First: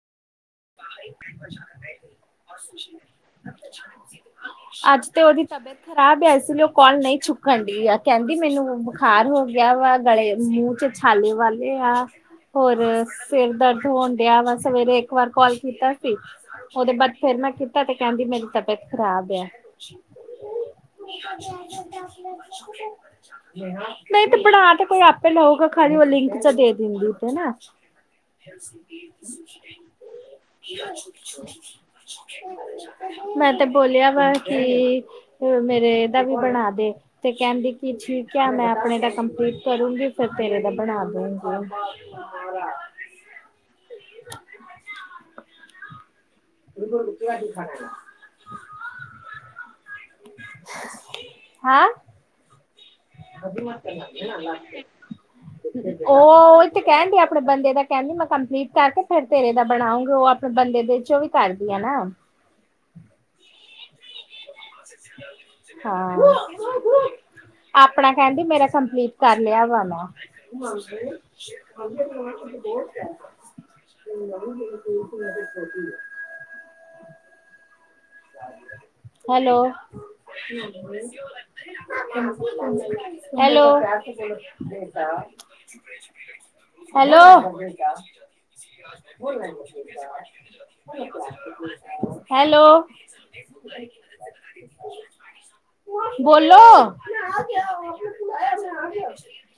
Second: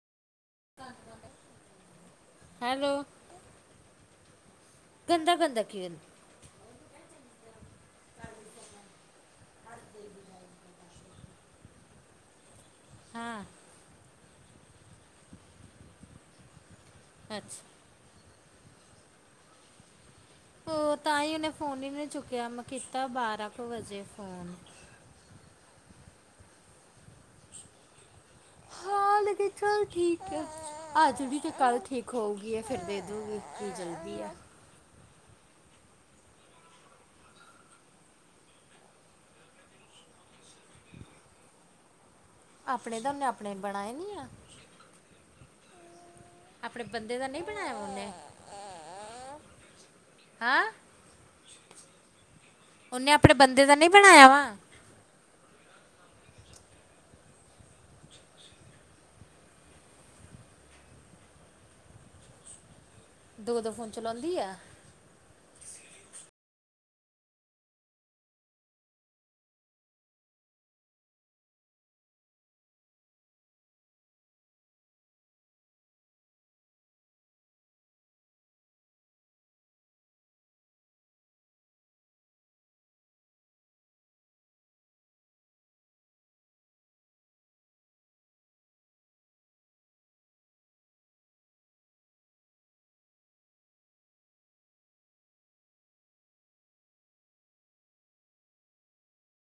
[inaudible] Hello ਅੱਜ ਤੇ ਗੰਦਾ ਉਹਦੀ ਗੰਦਾ ਤਬੀਅਤ ਕੀ ਖ਼ਰਾਬ ਐ ਇਸ ਲਈ ਉਹ ਕਾਲ ਨਹੀਂ ਚੁੱਕ ਡੀ ਆ ਕਹਿੰਦੀ ਮੈਨੂੰ ਬੁਖਾਰ ਹੋ ਗਿਆ ਵਾ ਗਲੇ ਮੂੰਹ ਚ ਛਾਲੇ ਵਾਲੇ ਆ। ਹੋਰ ਹਾਂ ਸਿਰ ਦਰਦ ਹੋਣ ਡਿਆ ਵਾ ਸਵੇਰੇ ਇੱਕ ਵਾਰ ਕਾਲ ਕੀਤਾ ਸੀ ਉਹਦੇ ਬਾਅਦ ਫੇਰ ਮੈਂ ਅੱਛਾ ਕੀਤਾ ਤੇ ਕਹਿੰਦੀ ਮੇਰੀ ਤਬੀਅਤ ਖ਼ਰਾਬ ਆ। ਉਹ ਤਾਂ ਹੀ ਉਹਨੇ ਫੋਨ ਹੀ ਨਹੀਂ ਚੁੱਕਿਆ ਮੈਂ ਕੀਤਾ ਬਾਰਾਂ ਕੁ ਵਜੇ ਨਹੀਂ ਤੇ ਫੋਨ ਬਣਾ ਤੇ। ਆਪੇ ਲੋਕ ਖਾਲੀ ਉਹ ਲਿੰਕ ਤਾਂ ਦੇ ਦਿੰਦੀ ਤੇ ਨਾ, ਹਾਲ ਤੇ ਚੱਲ ਠੀਕ ਅੱਜ ਵੀ ਤੇ ਕੱਲ ਠੀਕ ਹੋਊਗੀ ਫਿਰ ਦੇ ਦੂਗੀ ਮੈਂ ਤੇ ਕੀ ਬੋਲਿਆ ਜਲਦੀ ਆ। ਵਾ ਕਿ ਮੇਰੇ ਇਹਦਾ ਵੀ ਬਣਾ ਦੇ ਤੇ ਕਹਿੰਦੀ ਕਿ ਠੀਕ ਆ ਮੈਂ ਆਪਣੇ ਦਾ ਕੰਪਲੀਟ ਕਰੂੰਗੀ ਫਿਰ ਤੇਰੇ ਦਾ ਬਣਾ ਦੁਗੀ। ਆਪਣੇ ਤਾਂ ਉਹਨੇ ਆਪਣੇ ਬਣਾਏ ਨੀ ਆ। ਆਪਣੇ ਬੰਦੇ ਦਾ ਨਹੀਂ ਬਣਾਇਆ ਉਹਨੇ? ਹਾਂ ਹੈਂ। ਉਹਨੇ ਆਪਣੇ ਬੰਦੇ ਦਾ ਨੀ ਬਣਾਇਆ ਵਾ? [inaudible] ਉਹ ਉਹ ਤੇ ਕਹਿਣ ਦੀ ਆਪਣੇ ਬੰਦੇ ਦਾ ਕਹਿਣ ਦੀ ਮੈਂ ਕੰਪਲੀਟ ਕਰਕੇ ਫਿਰ ਤੇਰੇ ਦਾ ਬਣਾਉਗੀ ਉਹ ਬੰਦੇ ਦੇ ਚੋਂ ਵੀ ਕਰਦੀ ਆ ਨਾ ਦੋ-ਦੋ ਫੋਨ ਚਲਾਉਂਦੀ ਐ। ਹਾਂ, ਆਪਣਾ ਕਹਿੰਦੀ ਮੇਰਾ ਕੰਪਲੀਟ ਕਰ ਲਿਆ ਵਾ ਨਾ [inaudible] ਹੈਲੋ, ਹੈਲੋ। ਦਾ [unintelligible] ਹੈਲੋ। ਹੈਲੋ। ਬੋਲੋ।